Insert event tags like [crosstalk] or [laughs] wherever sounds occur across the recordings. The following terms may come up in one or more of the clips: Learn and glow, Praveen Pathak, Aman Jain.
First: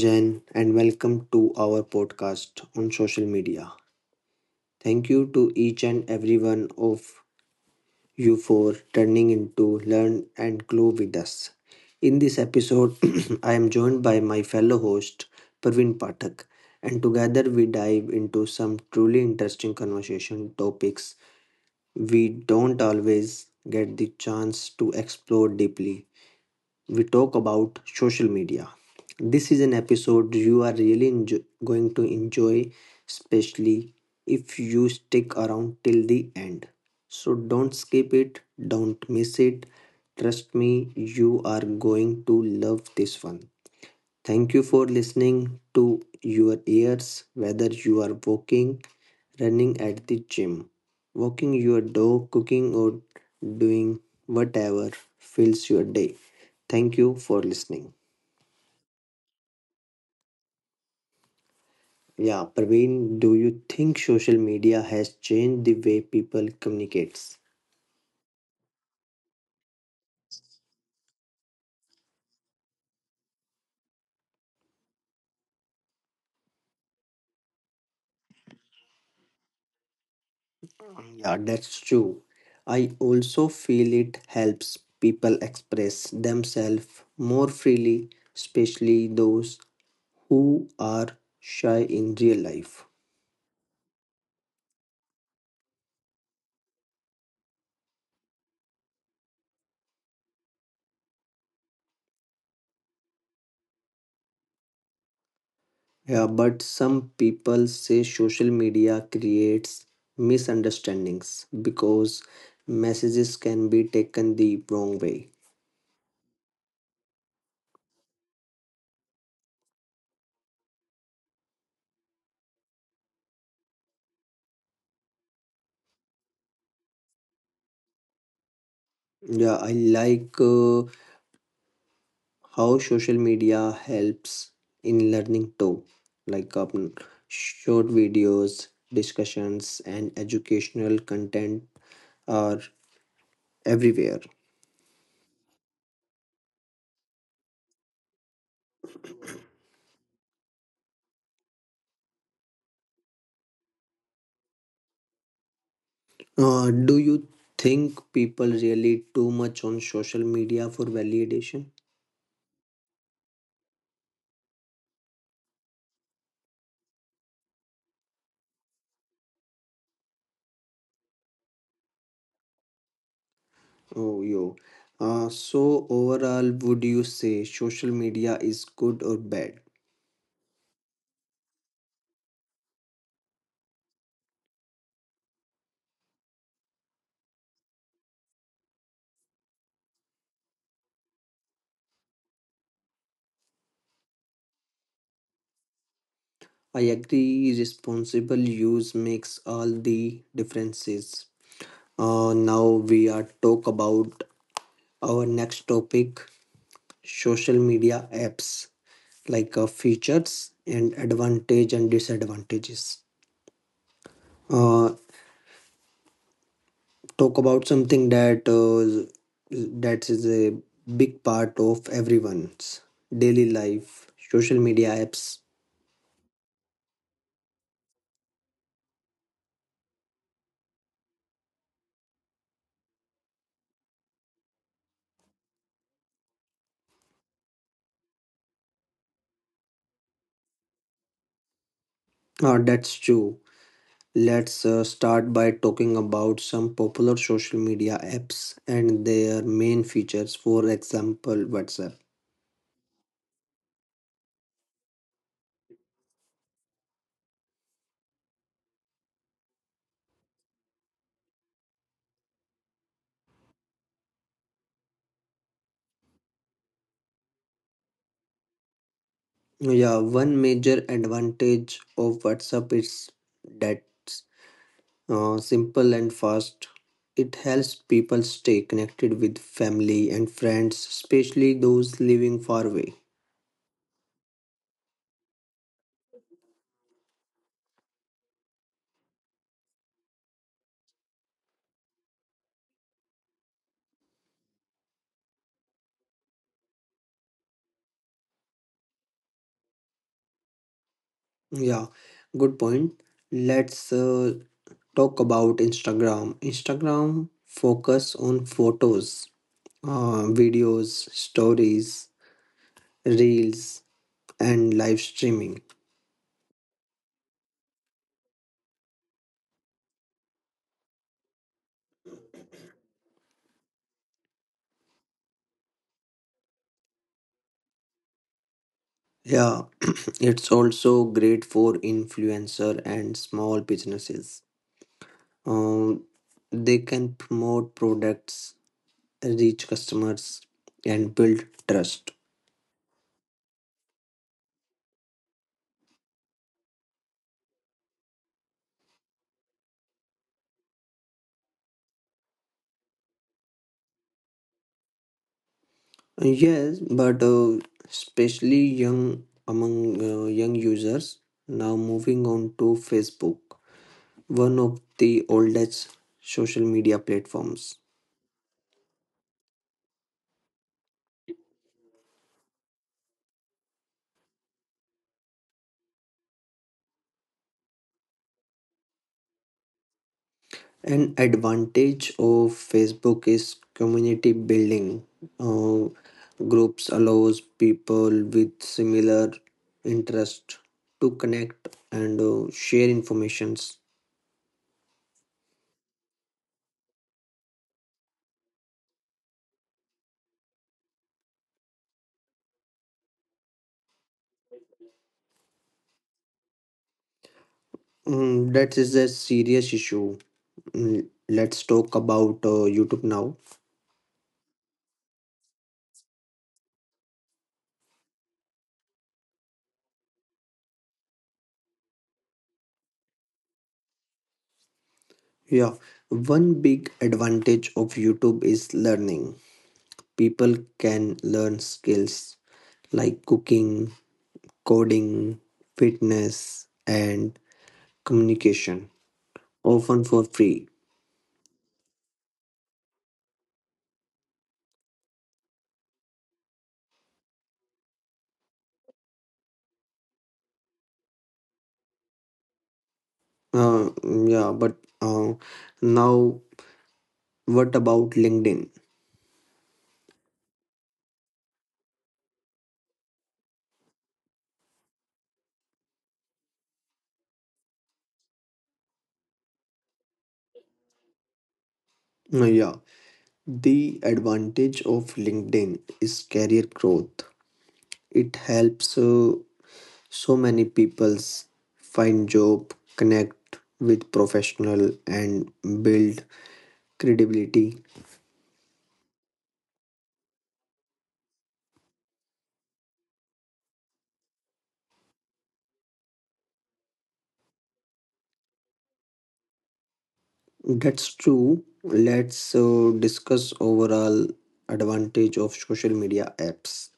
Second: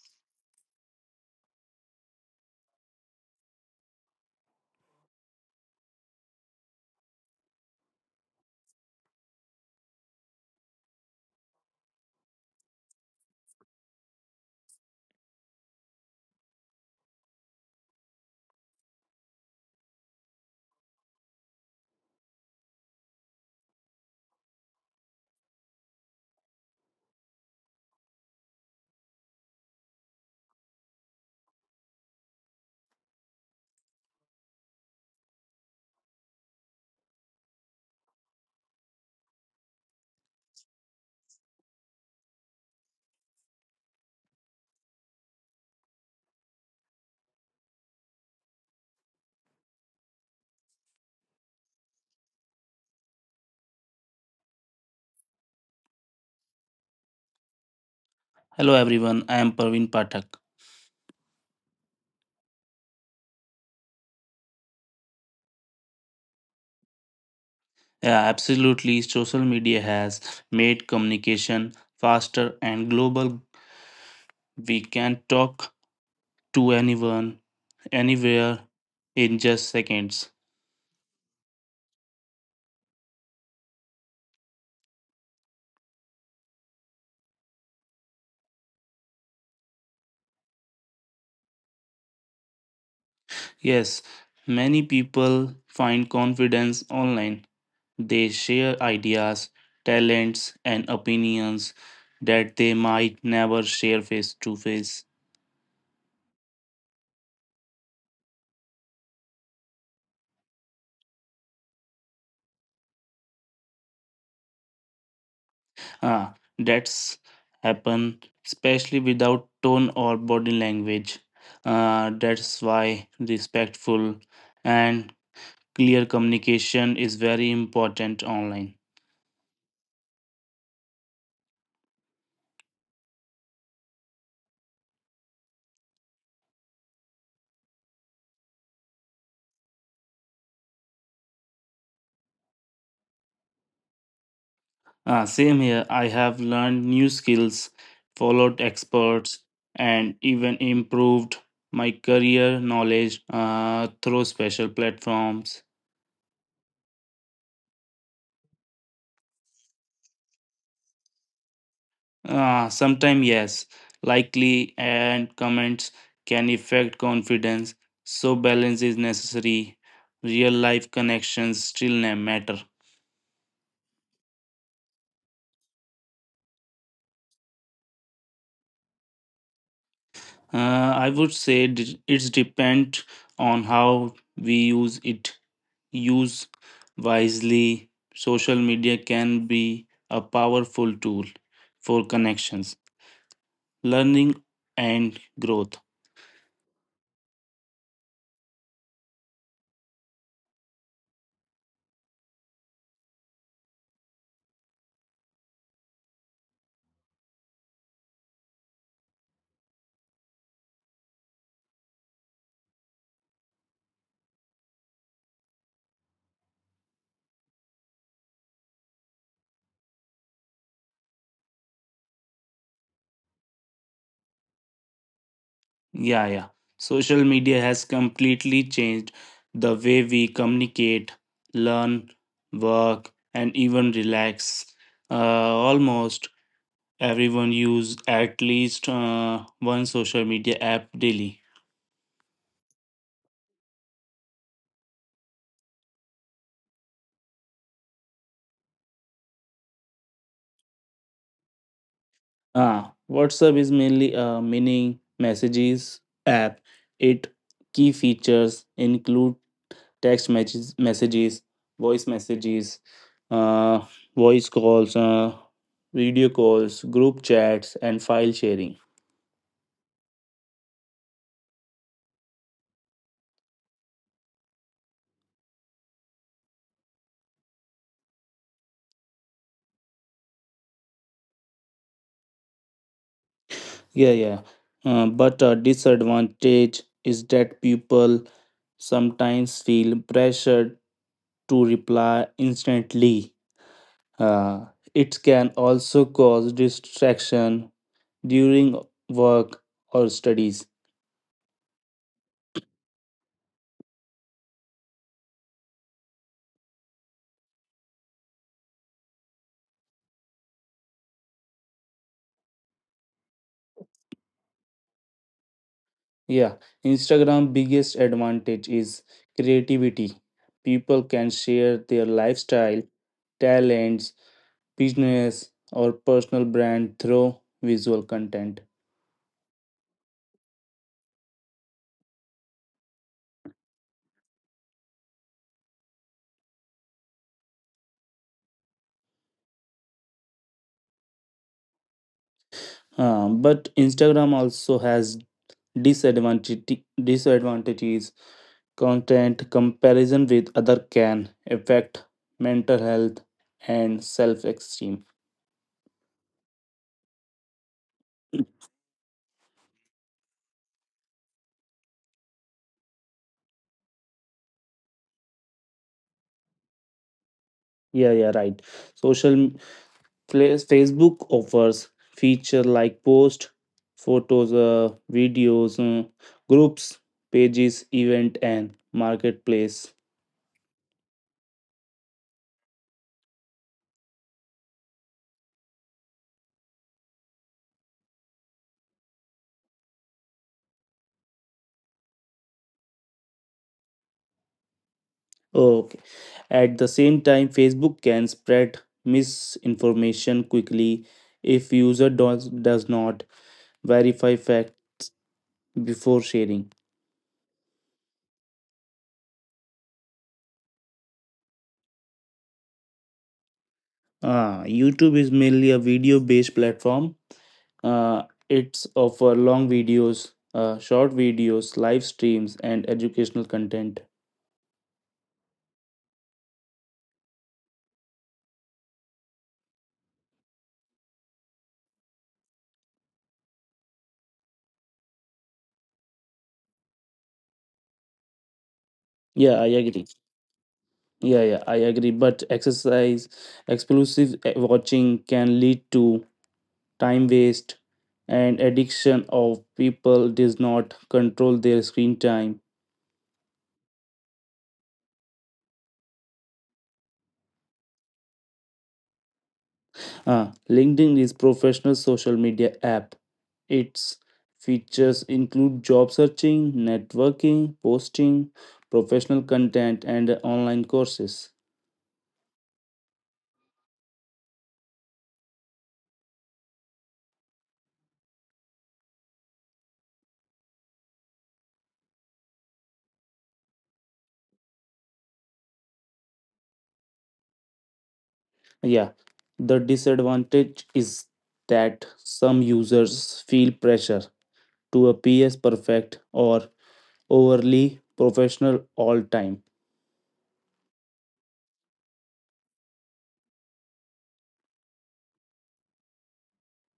Jain and welcome to our podcast on social media. Thank you to each and every one of you for turning into Learn and glow with us. In this episode, [clears throat] I am joined by my fellow host Praveen Pathak and together we dive into some truly interesting conversation topics we don't always get the chance to explore deeply. We talk about social media. This is an episode you are really going to enjoy, especially if you stick around till the end. So don't skip it, don't miss it. Trust me, you are going to love this one. Thank you for listening to your ears, whether you are walking running at the gym, walking your dog, cooking, or doing whatever fills your day. Thank you for listening. Hello everyone, I am Praveen Pathak. Yeah, Praveen, do you think social media has changed the way people communicates? Yeah, absolutely. Social media has made communication faster and global. We can talk to anyone, anywhere in just seconds. Yeah, that's true. I also feel it helps people express themselves more freely, especially those who are shy in real life. Yes, many people find confidence online. They share ideas, talents, and opinions that they might never share face to face. Yeah, but some people say social media creates misunderstandings because messages can be taken the wrong way. That's happen especially without tone or body language. That's why respectful and clear communication is very important online. Yeah, I like how social media helps in learning too, like short videos, discussions, and educational content are everywhere. Same here. I have learned new skills, followed experts, and even improved my career knowledge through special platforms. Do you think people really too much on social media for validation? Sometimes, yes, likely and comments can affect confidence, so balance is necessary. Real life connections still matter. Oh, yo. So overall, would you say social media is good or bad? I would say it's depend on how we use it. Use wisely. Social media can be a powerful tool for connections, learning, and growth. I agree, responsible use makes all the differences. Now we are talk about our next topic, social media apps, like features and advantage and disadvantages. Uh, Talk about something that is a big part of everyone's daily life social media apps. Yeah, yeah. Social media has completely changed the way we communicate, learn, work, and even relax. Almost everyone use at least one social media app daily. That's true. Let's start by talking about some popular social media apps and their main features, for example WhatsApp. WhatsApp is mainly a mini messages app. It key features include text messages, messages, uh, voice calls, video calls, group chats, and file sharing. Yeah, one major advantage of WhatsApp is that simple and fast. It helps people stay connected with family and friends, especially those living far away. Yeah, yeah. But a disadvantage is that people sometimes feel pressured to reply instantly. Uh, it can also cause distraction during work or studies. Yeah, good point. Let's talk about Instagram. Instagram focus on photos, videos, stories, reels, and live streaming. Yeah, Instagram biggest advantage is creativity. People can share their lifestyle, talents, business or personal brand through visual content. Yeah, it's also great for influencer and small businesses. Um, they can promote products reach customers and build trust. But Instagram also has disadvantage, disadvantages. Content comparison with other can affect mental health and self-esteem. Yes, but especially young among young users. Now moving on to Facebook, one of the oldest social media platforms. Yeah, yeah, right. Social m- Facebook offers feature like post, photos, videos, groups, pages, event, and marketplace. An advantage of Facebook is community building. uh, Groups allows people with similar interest to connect and share informations. Okay. At the same time, Facebook can spread misinformation quickly if user does not verify facts before sharing. Mm, that is a serious issue. Mm, let's talk about YouTube now. YouTube is mainly a video-based platform. Uh, it's offer long videos, short videos, live streams, and educational content. Yeah, one big advantage of YouTube is learning. People can learn skills like cooking, coding, fitness, and communication, Yeah, I often agree. for free. Yeah, yeah, I agree. But exclusive watching can lead to time waste, and addiction of people does not control their screen time. Yeah, but uh, now what about LinkedIn? LinkedIn is professional social media app. Its features include job searching, networking, posting, professional content, and online courses. Yeah, the advantage of LinkedIn is career growth. It helps. So many peoples find job, connect with professional, and build credibility. Yeah, the disadvantage is that some users feel pressure to appear perfect or overly professional all time. That's true. Let's discuss overall advantage of social media apps.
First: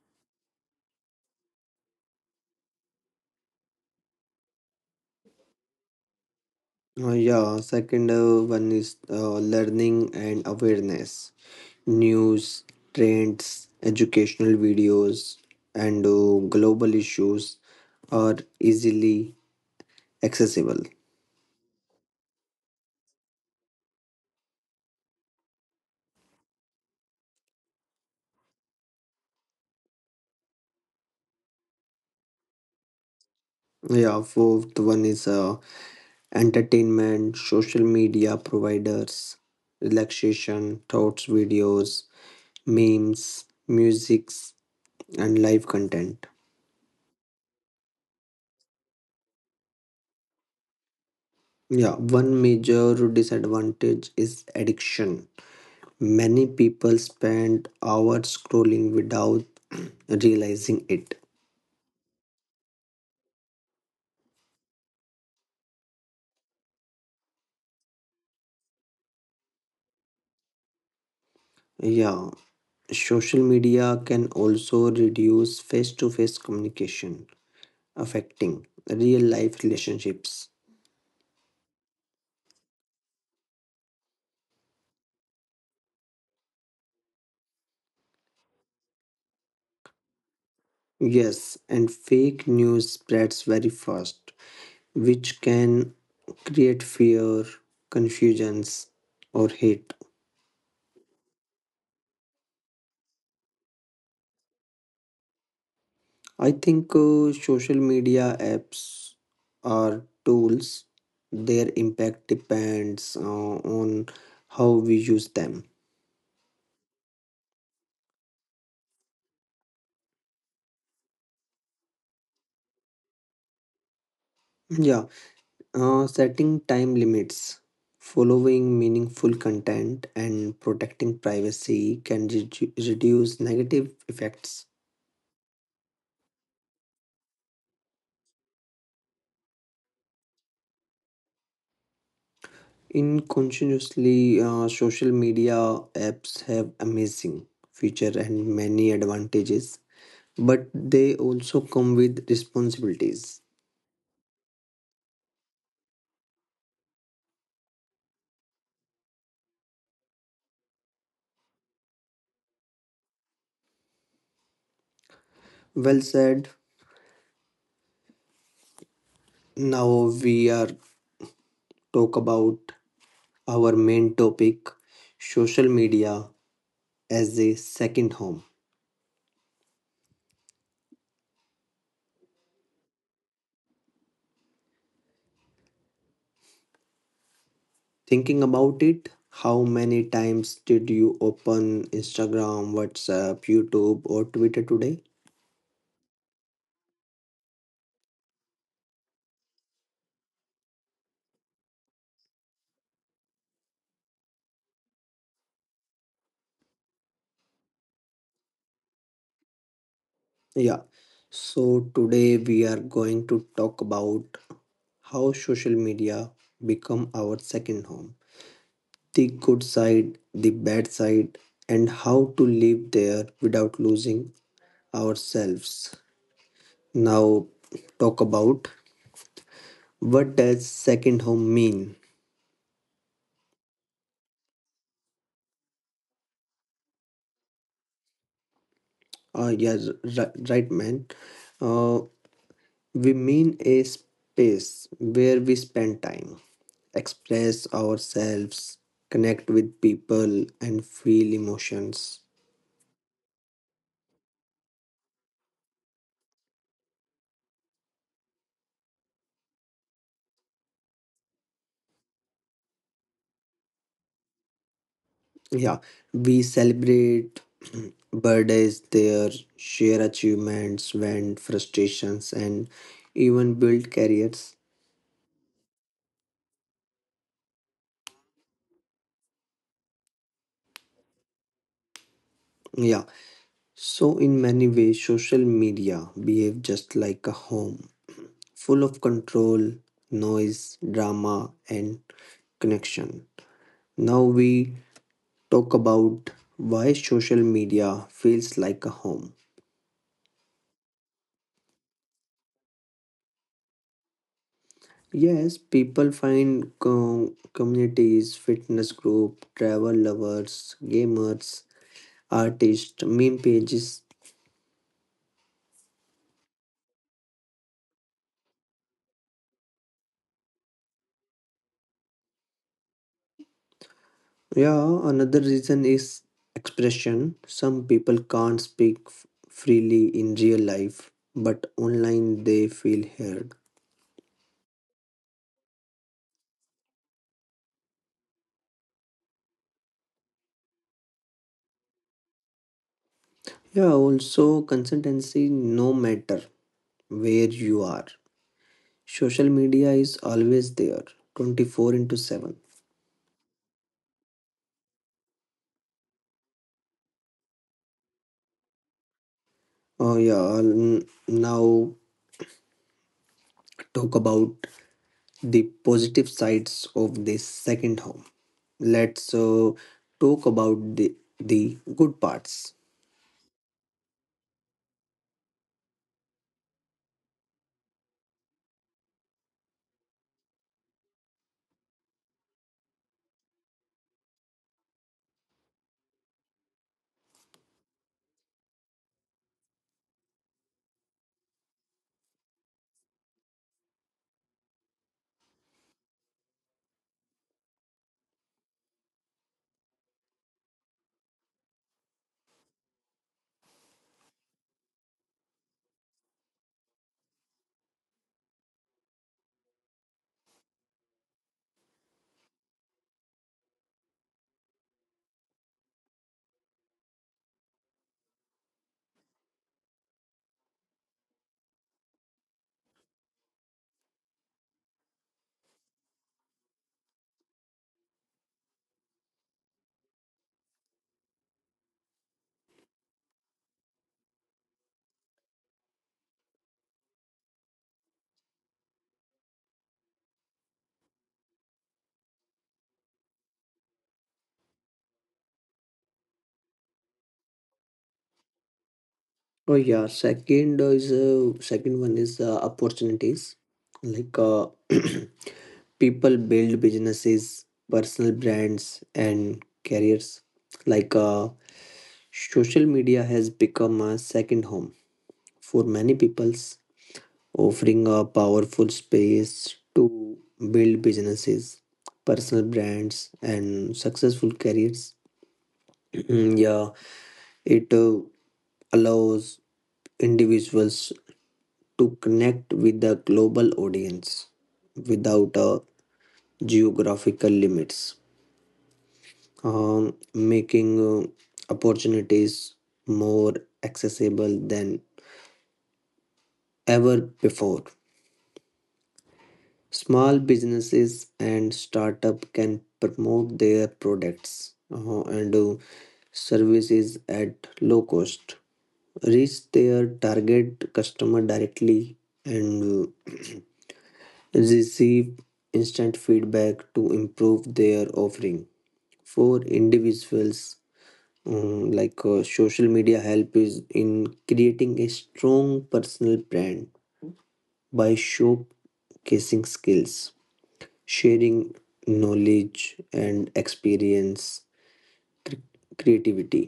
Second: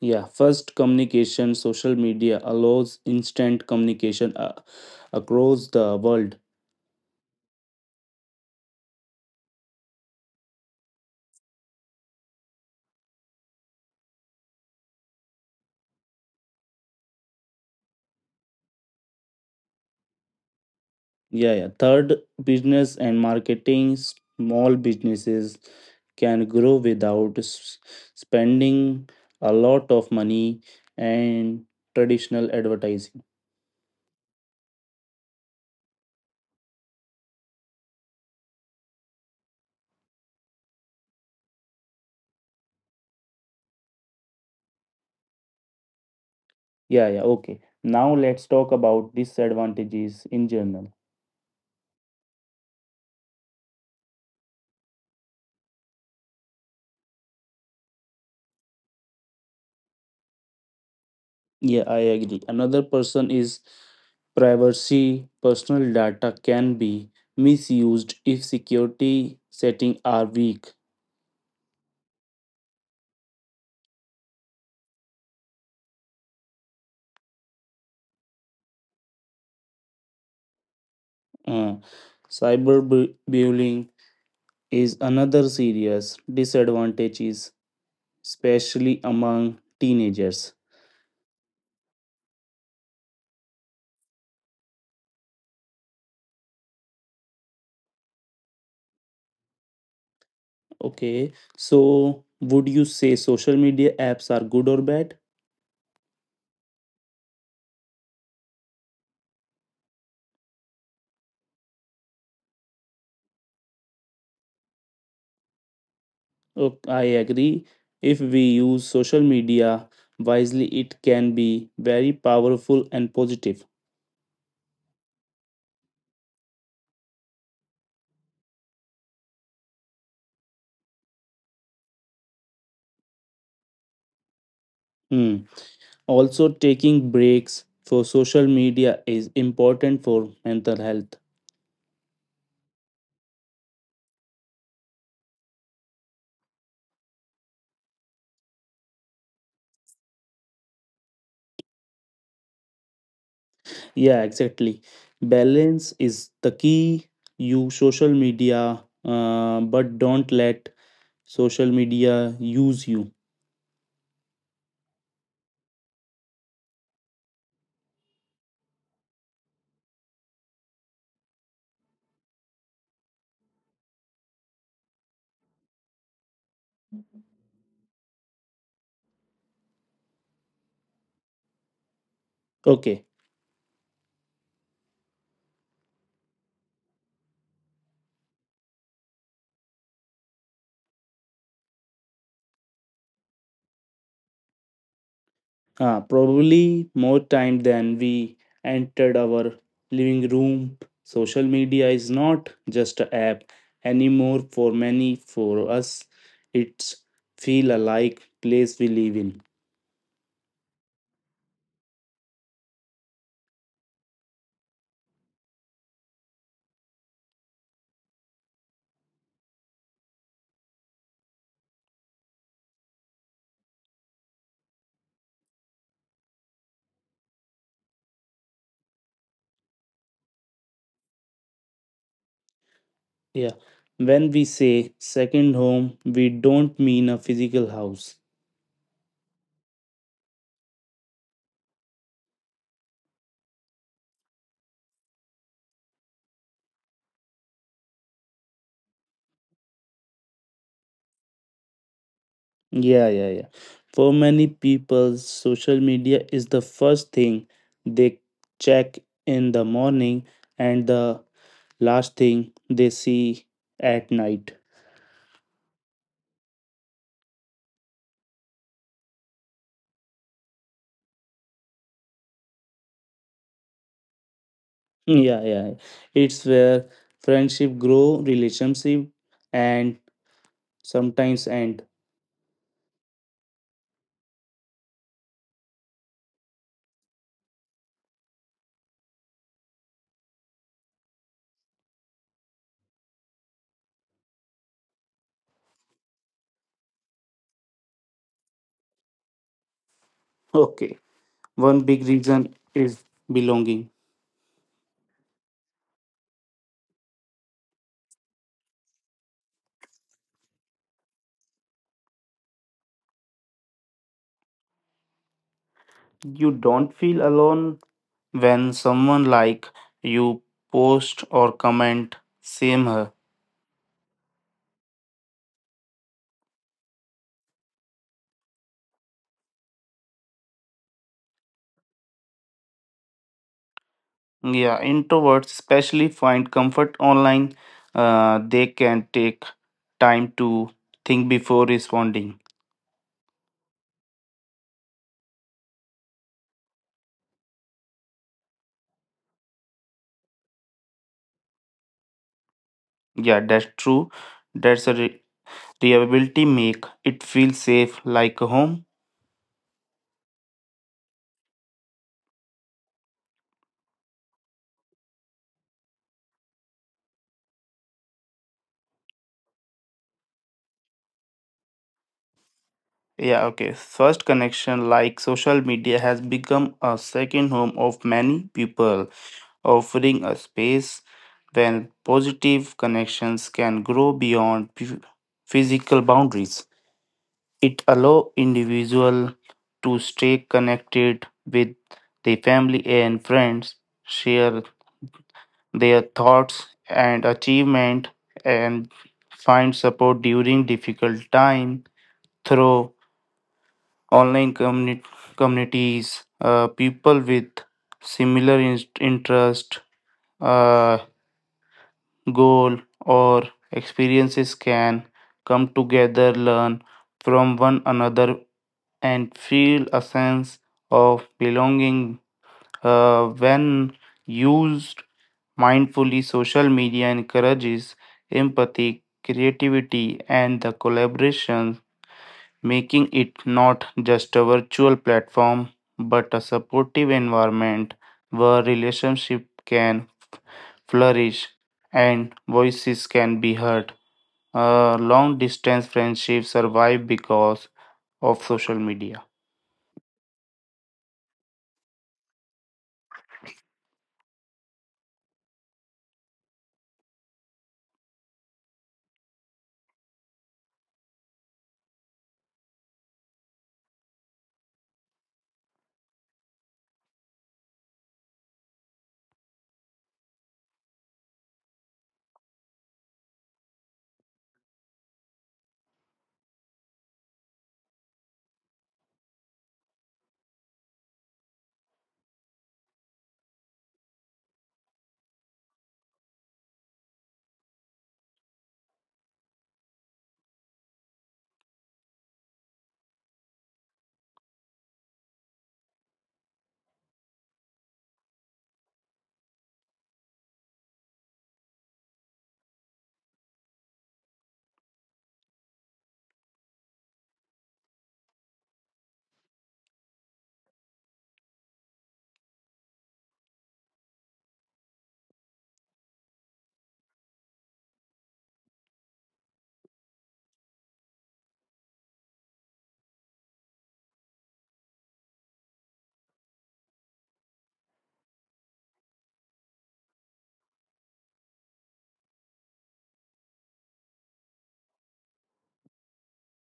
Yeah, first communication, social media allows instant communication across the world. Yeah, second one is learning and awareness. News, trends, educational videos, and global issues are easily accessible. Yeah, yeah. Third, business and marketing. Small businesses can grow without spending a lot of money and traditional advertising. Yeah, fourth one is entertainment, social media providers, relaxation, thoughts, videos, memes, musics, and live content. Yeah, yeah. Okay. Now let's talk about disadvantages in general. Yeah, one major disadvantage is addiction. Many people spend hours scrolling without [clears throat] realizing it. Yeah, I agree. Another person is privacy. Personal data can be misused if security settings are weak. Yeah, social media can also reduce face to face communication, affecting real life relationships. Uh, Cyberbullying is another serious disadvantage, is especially among teenagers. Yes, and fake news spreads very fast, which can create fear, confusions, or hate. Okay, so would you say social media apps are good or bad? I think social media apps are tools. Their impact depends on how we use them. Oh, I agree. If we use social media wisely, it can be very powerful and positive. Yeah, setting time limits, following meaningful content, and protecting privacy can reduce negative effects. Hmm. Also, taking breaks for social media is important for mental health. In continuously, social media apps have amazing feature and many advantages, but they also come with responsibilities. Yeah, exactly. Balance is the key. Use social media, but don't let social media use you. Well said. Now we are talk about our main topic, social media as a second home. Okay. Thinking about it, how many times did you open Instagram, WhatsApp, YouTube, or Twitter today? Probably more time than we entered our living room. Social media is not just an app anymore for many. For us, it's feel alike place we live in. Yeah. So today we are going to talk about how social media become our second home, the good side, the bad side, and how to live there without losing ourselves. Now talk about what does second home mean? Yeah. When we say second home, we don't mean a physical house. Yes, right, right, man. Uh, we mean a space where we spend time, express ourselves, connect with people, and feel emotions. Yeah, yeah, yeah. For many people, social media is the first thing they check in the morning and the last thing they see at night. [laughs] Yeah, we celebrate [clears throat] birthdays there, share achievements, vent frustrations, and even build careers. Yeah, yeah, yeah. It's where friendship grow, relationship and sometimes end. Yeah, so in many ways, social media behave just like a home, full of control, noise, drama, and connection. Now we talk about why social media feels like a home. Okay. One big reason is belonging. Yes, people find co communities, fitness group, travel lovers, gamers, artists, meme pages. You don't feel alone when someone like you post or comment same her. Yeah, another reason is expression. Some people can't speak freely in real life, but online they feel heard. Yeah, introverts especially find comfort online. They can take time to think before responding. Yeah, also consistency no matter where you are. Social media is always there, 24 into 7. Yeah, that's true. that's a re- Reliability make it feel safe like a home. Oh yeah, I'll now talk about the positive sides of this second home. Let's talk about the good parts. Yeah, okay, first connection like social media has become a second home of many people offering a space where positive connections can grow beyond physical boundaries. It allows individuals to stay connected with their family and friends, share their thoughts and achievement, and find support during difficult time through online communi- communities. People with similar interest, uh, goal or experiences can come together, learn from one another, and feel a sense of belonging when used mindfully. Social media encourages empathy, creativity, and the collaboration, making it not just a virtual platform but a supportive environment where relationship can flourish and voices can be heard. Long distance friendships survive because of social media. [laughs] Oh yeah, second one is opportunities. Like [clears throat] people build businesses, personal brands, and careers. Like social media has become a second home for many people, offering a powerful space to build businesses, personal brands, and successful careers. [clears throat] Yeah, it allows individuals to connect with the global audience without geographical limits, making opportunities more accessible than ever before. Small businesses and startup can promote their products and services at low cost, reach their target customer directly, and uh, [clears throat] receive instant feedback to improve their offering. For individuals, like social media help is in creating a strong personal brand by showcasing skills. Sharing knowledge and experience, cre- creativity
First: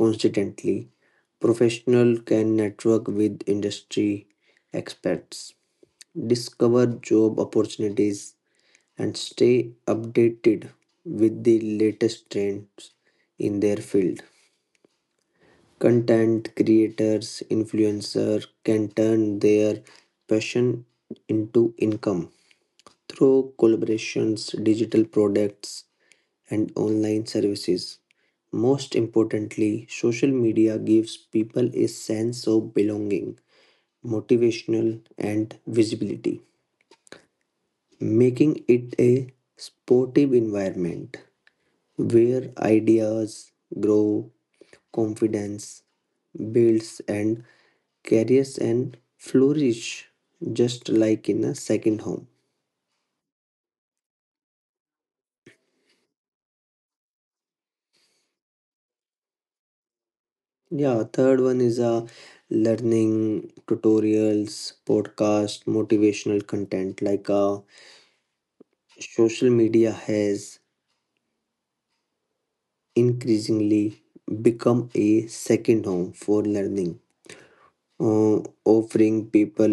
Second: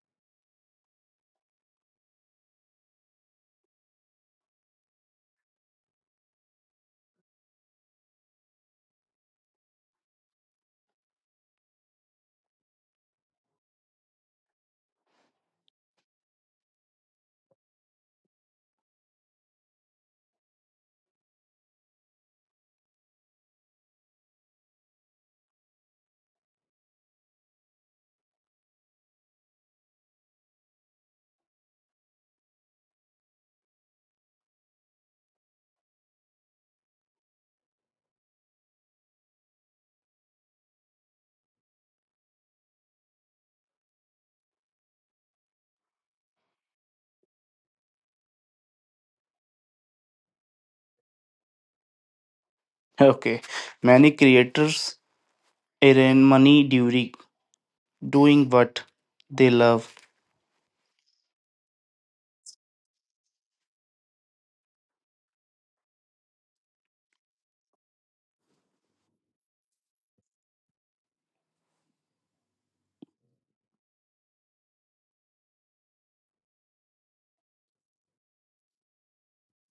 constantly. Professional can network with industry experts, discover job opportunities, and stay updated with the latest trends in their field. Content creators, influencer can turn their passion into income through collaborations, digital products, and online services. Most importantly, social media gives people a sense of belonging, motivational, and visibility, making it a sportive environment where ideas grow, confidence builds, and careers and flourish just like in a second home. Okay, many creators earn money during doing what they love. Yeah, third one is learning tutorials, podcast, motivational content. Like social media has increasingly become a second home for learning, offering people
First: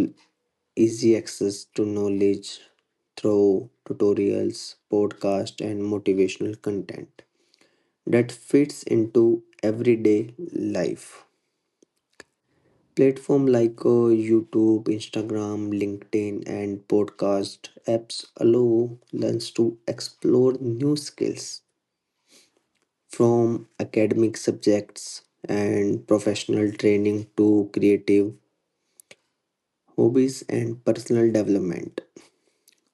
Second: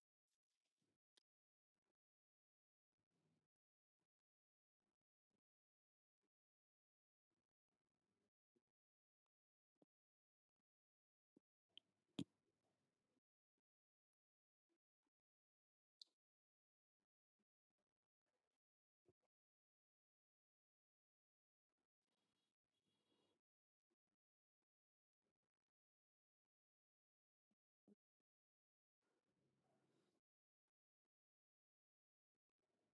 easy access to knowledge through tutorials, podcast, and motivational content that fits into everyday life. Platform like YouTube, Instagram, LinkedIn, and podcast apps allow learners to explore new skills from academic subjects and professional training to creative hobbies and personal development,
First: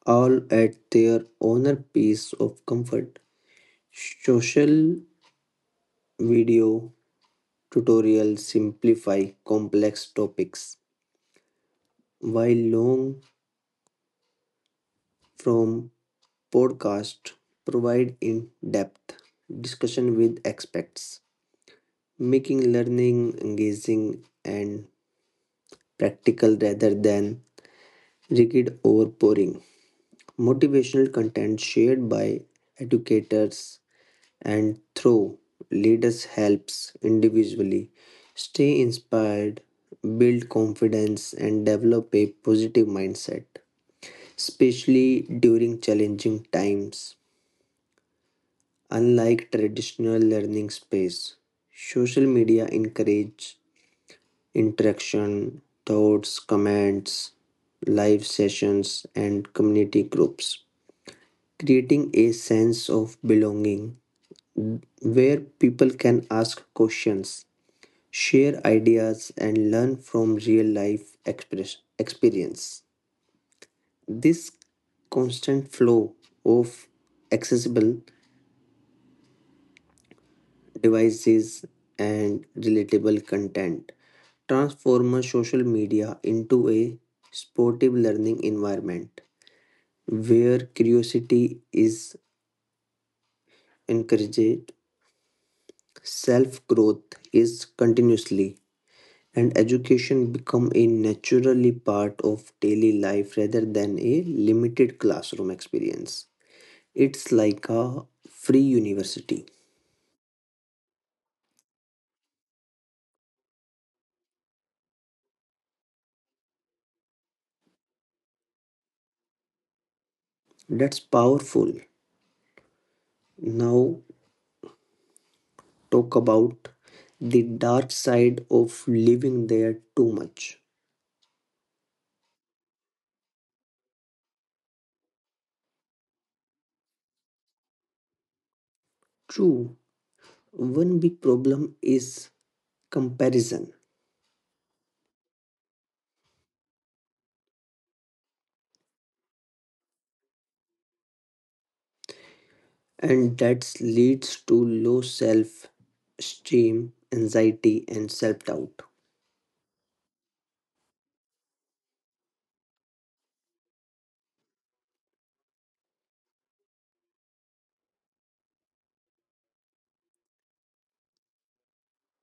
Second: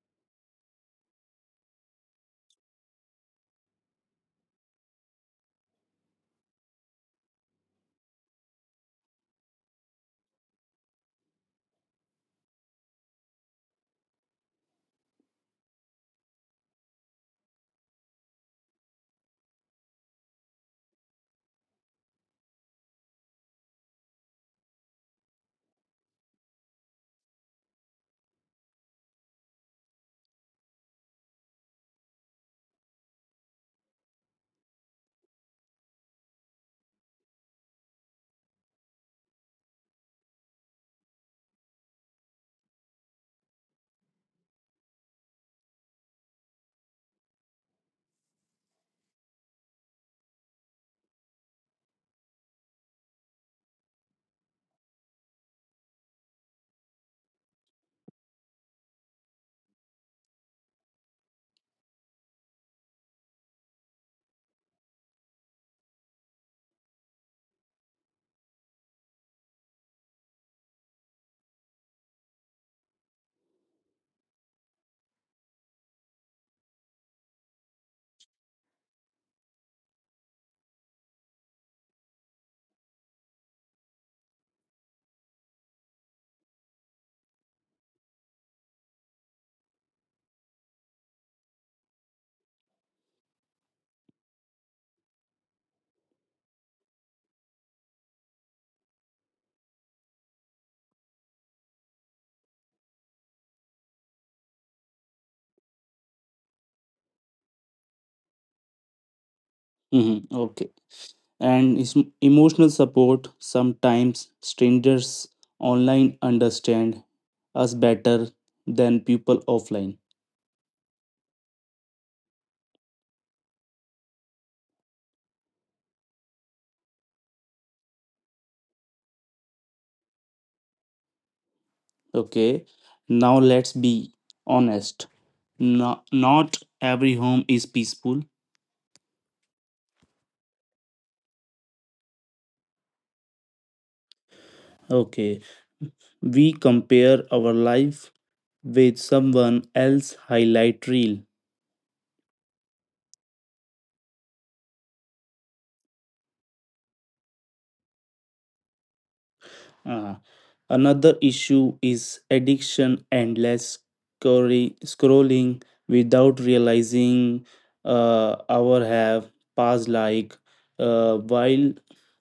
all at their own piece of comfort. Social video tutorials simplify complex topics, while long form podcasts provide in depth discussion with experts, making learning engaging and practical rather than rigid or boring. Motivational content shared by educators and through leaders helps individually stay inspired, build confidence, and develop a positive mindset, especially during challenging times. Unlike traditional learning space, social media encourage interaction, thoughts, comments, live sessions and community groups, creating a sense of belonging where people can ask questions, share ideas and learn from real life experience. This constant flow of accessible devices, and relatable content, transform social media into a sportive learning environment where curiosity is encouraged, self growth is continuously, and education become a naturally part of daily life rather than a limited classroom experience. It's like a free university. Mhm. Okay, and emotional support sometimes strangers online understand us better than people offline. That's powerful. Now talk about the dark side of living there too much. Okay, now let's be honest. No, not every home is peaceful. True, one big problem is comparison, Okay, we compare our life with someone else's highlight reel. and that leads to low self esteem, anxiety, and self doubt. Uh, Another issue is addiction endless scrolling without realizing our have passed like while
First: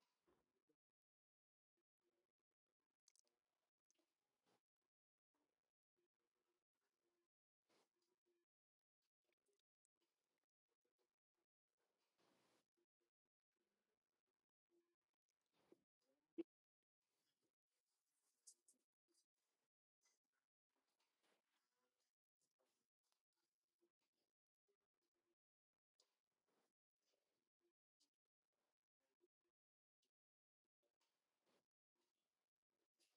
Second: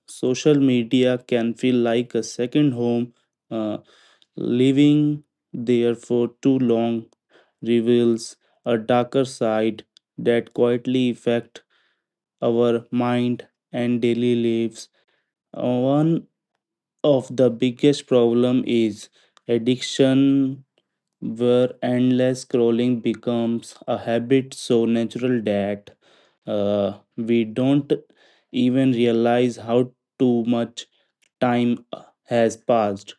social media can feel like a second home, uh, living there for too long reveals a darker side that quietly affect our mind and daily lives. One of the biggest problem is addiction where endless scrolling becomes a habit so natural that we don't even realize how too much time has passed,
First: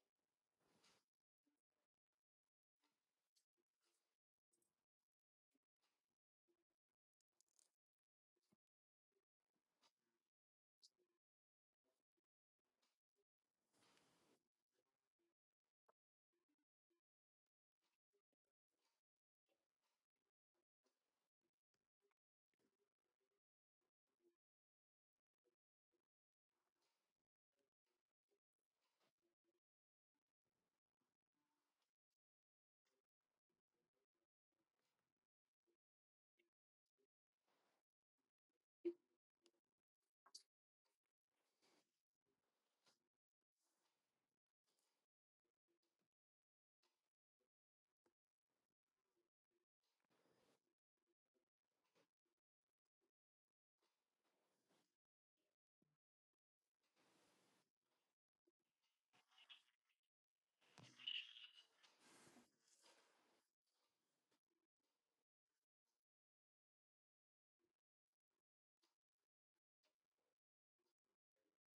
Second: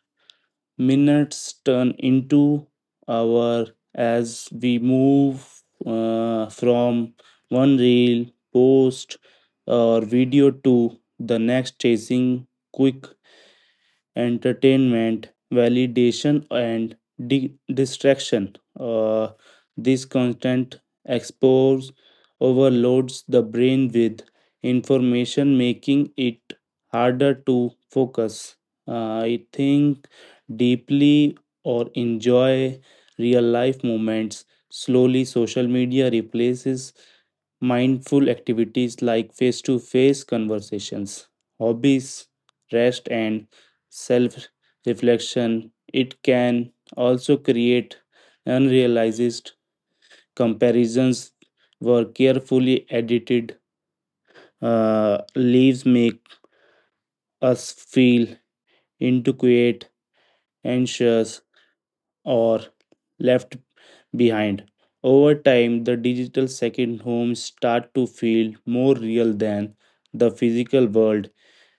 minutes turn into hour as we move from one reel post or video to the next chasing quick entertainment, validation, and distraction. This constant expose overloads the brain with information, making it harder to focus. I think deeply or enjoy real life moments. Slowly, social media replaces mindful activities like face to face conversations, hobbies, rest, and self reflection. It can also create unrealized comparisons where carefully edited leaves make us feel inadequate, anxious, or left behind. Over time, the digital second home start to feel more real than the physical world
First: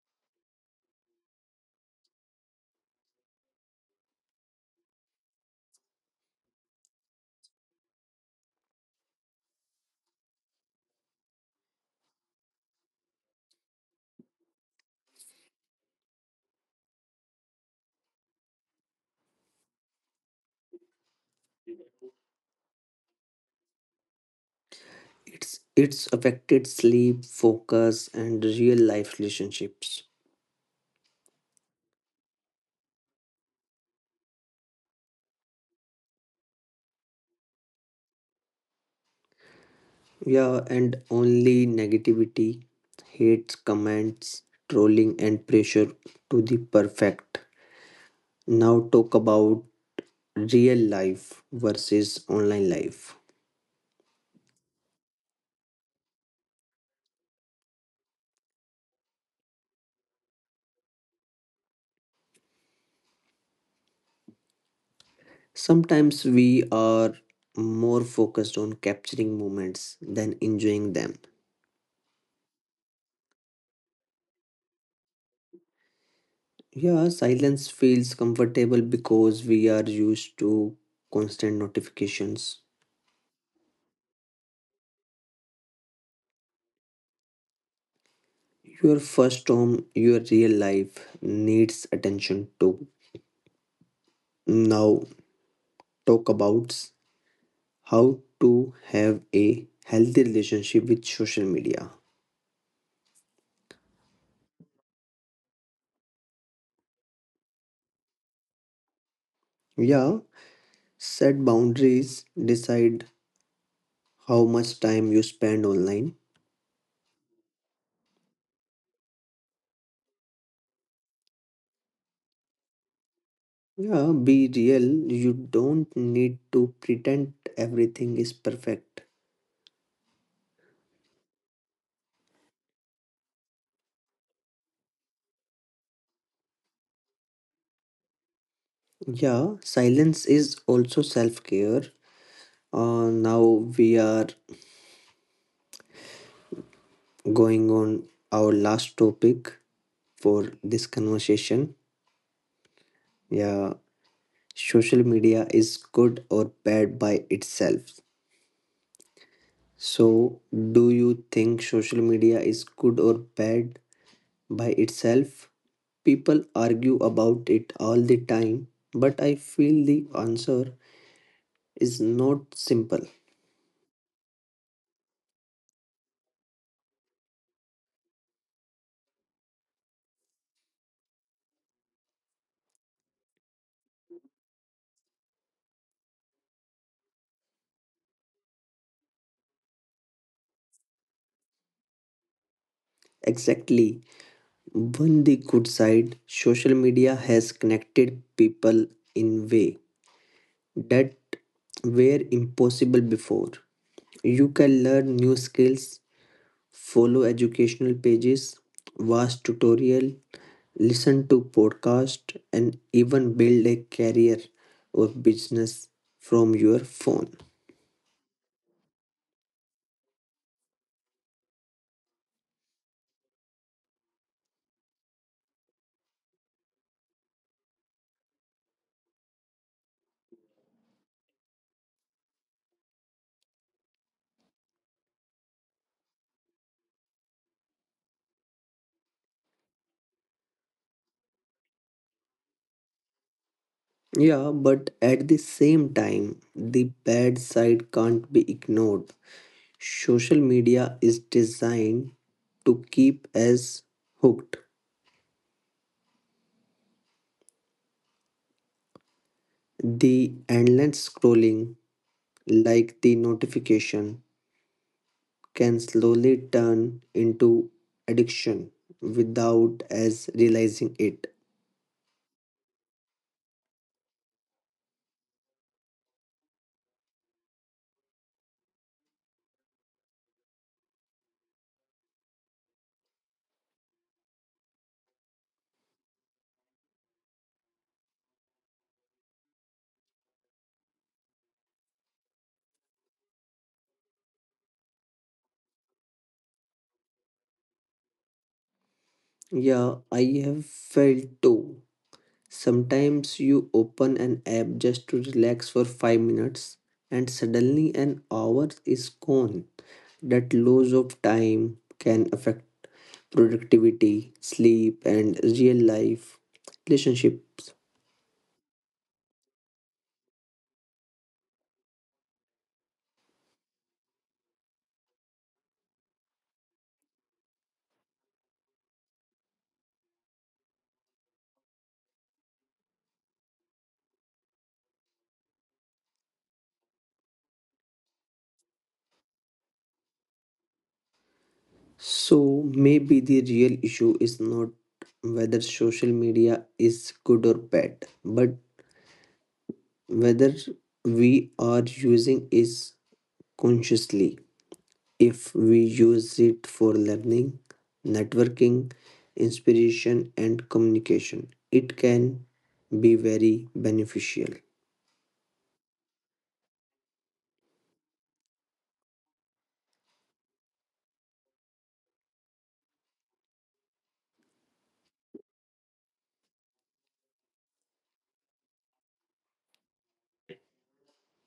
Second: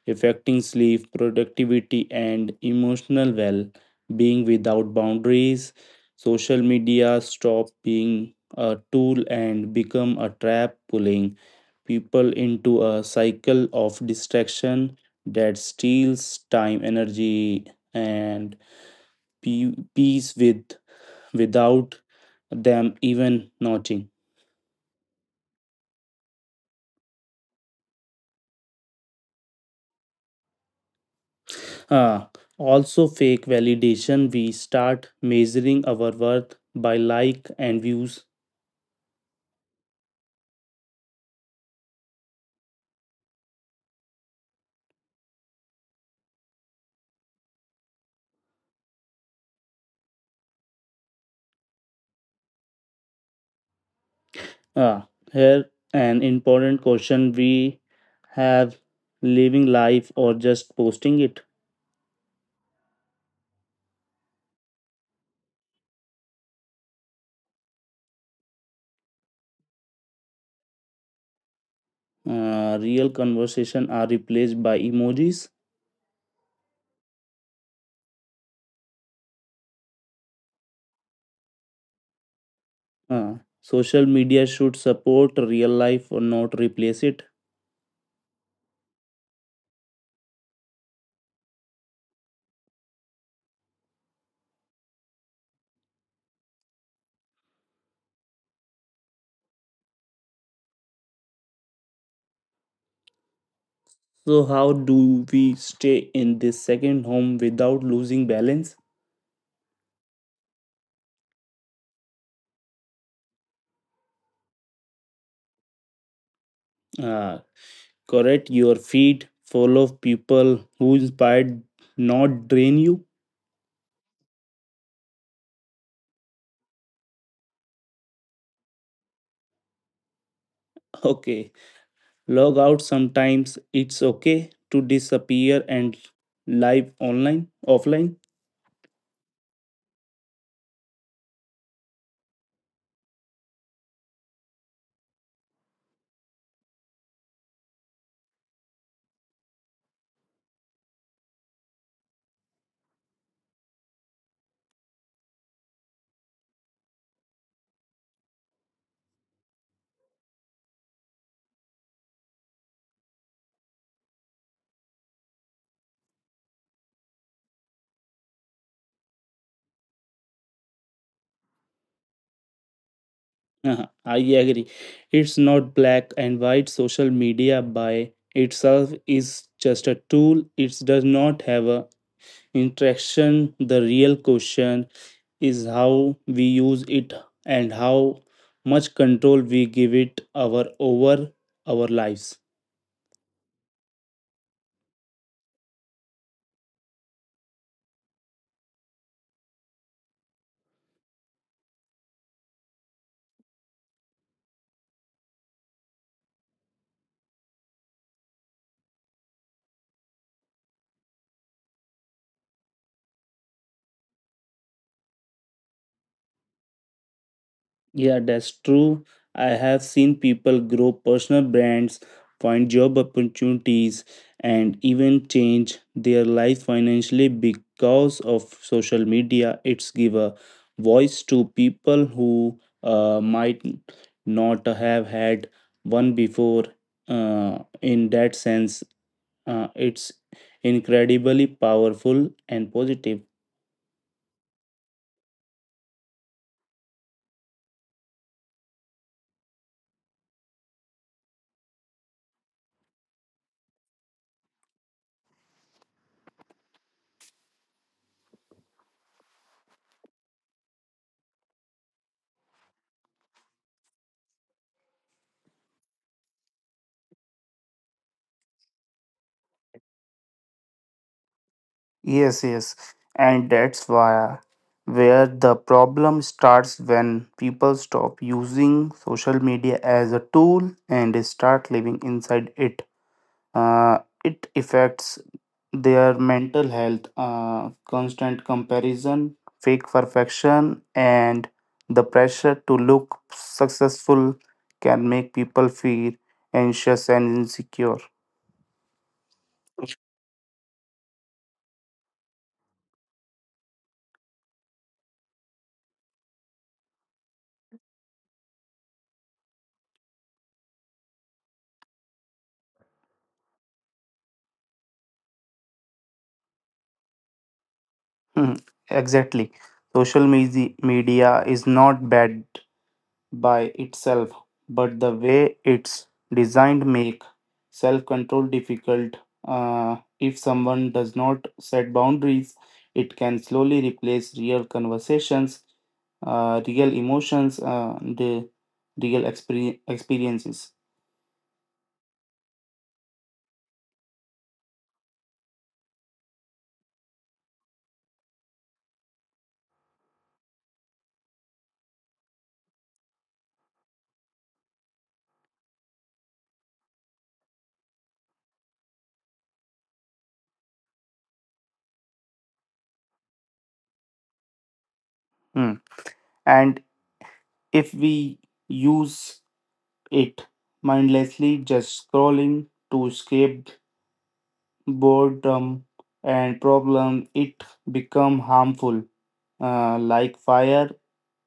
affecting sleep, productivity, and emotional well being without boundaries. Social media stop being a tool and become a trap, pulling people into a cycle of distraction that steals time, energy, and peace with without them even noting. It's affected sleep, focus, and real life relationships. Ah, Also fake validation we start measuring our worth by like and views. Yeah, and only negativity, hate, comments, trolling, and pressure to the perfect. Now, talk about real life versus online life. Here an important question we have, living life or just posting it. Sometimes we are more focused on capturing moments than enjoying them. Real conversation are replaced by emojis. Yeah, silence feels comfortable because we are used to constant notifications. Uh, Social media should support real life or not replace it. Your first home, your real life needs attention too. Now, talk about how to have a healthy relationship with social media. So how do we stay in this second home without losing balance? Yeah, set boundaries, decide how much time you spend online. Uh, Correct your feed, follow people who inspired, not drain you. Yeah, be real. You don't need to pretend everything is perfect. Okay. Log out sometimes it's okay to disappear and live online offline. Yeah, silence is also self care. Now we are going on our last topic for this conversation. Yeah, social media is good or bad by itself. So, do you think social media is good or bad by itself? People argue about it all the time, but I feel the answer is not simple. Uh-huh, I agree, it's not black and white. Social media by itself is just a tool, it does not have a interaction. The real question is how we use it and how much control we give it our over our lives. Exactly. On the good side, social media has connected people in way that were impossible before. You can learn new skills, follow educational pages, watch tutorial, listen to podcast and even build a career or business from your phone. Yeah, that's true. I have seen people grow personal brands, find job opportunities, and even change their life financially because of social media. It's give a voice to people who might not have had one before. In that sense, it's incredibly powerful and positive. Yeah, but at the same time, the bad side can't be ignored. Social media is designed to keep us hooked. The endless scrolling, like the notification, can slowly turn into addiction without us realizing it. Yes, yes. And that's why where the problem starts when people stop using social media as a tool and start living inside it. It affects their mental health, constant comparison, fake perfection, and the pressure to look successful can make people feel anxious and insecure. Yeah, I have felt too. Sometimes you open an app just to relax for 5 minutes and suddenly an hour is gone. That loss of time can affect productivity, sleep, and real life relationships. Hmm, exactly. Media is not bad by itself, but the way it's designed make self-control difficult. If someone does not set boundaries, it can slowly replace real conversations, real emotions, the experiences. So maybe the real issue is not whether social media is good or bad, but whether we are using it consciously. If we use it for learning, networking, inspiration, and communication, it can be very beneficial. Hmm. And if we use it mindlessly, just scrolling to escape boredom, and problem, it become harmful. Like fire,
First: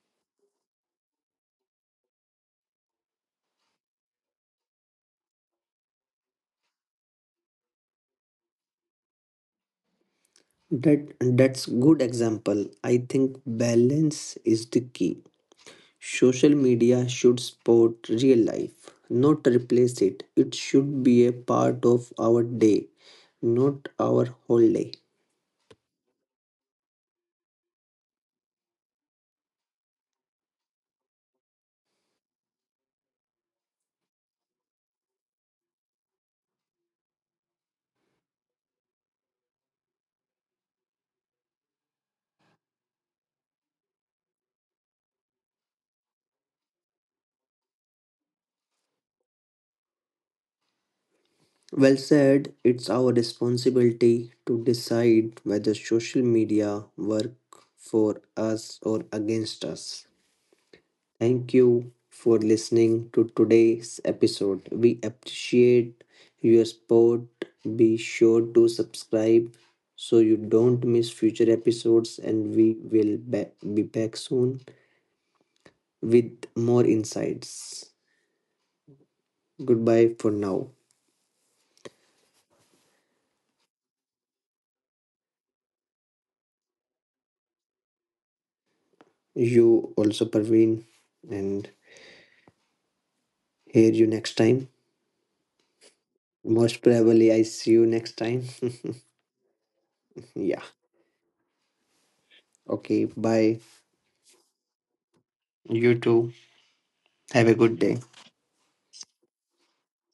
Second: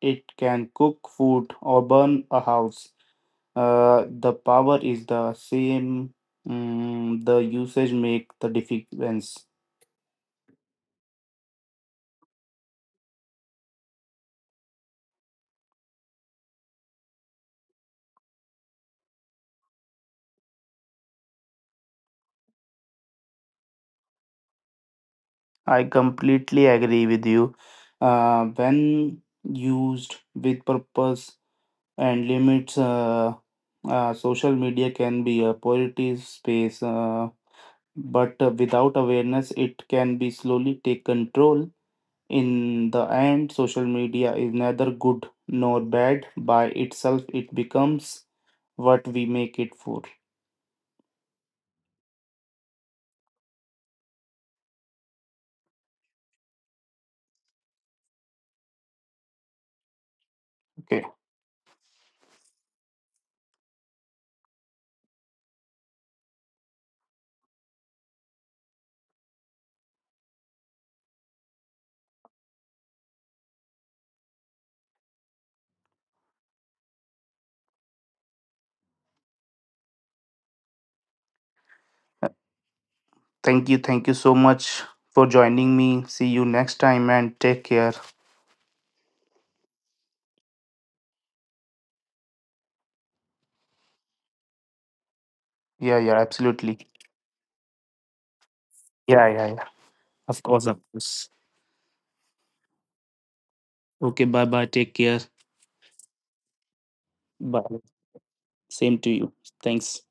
it can cook food or burn a house. The power is the same. Mm, the usage make the difference. That's good example. I think balance is the key. Social media should support real life, not replace it. It should be a part of our day, not our whole day. I completely agree with you. When used with purpose and limits, social media can be a positive space. But without awareness it can be slowly take control. In the end social media is neither good nor bad by itself, it becomes what we make it for. Well said, it's our responsibility to decide whether social media work for us or against us. Okay, Thank you for listening to today's episode. We appreciate your support. Be sure to subscribe so you don't miss future episodes and we will be back soon with more insights. Goodbye for now. thank you, thank you so much for joining me. See you next time and take care. You also Parveen and hear you next time. Yeah, yeah, absolutely. Most probably, I see you next time. Yeah, yeah, yeah. [laughs] Of Yeah. course, of course. Okay. Bye. Okay, bye bye, take care. You too. Have a good Bye. day. Same to you. Thanks.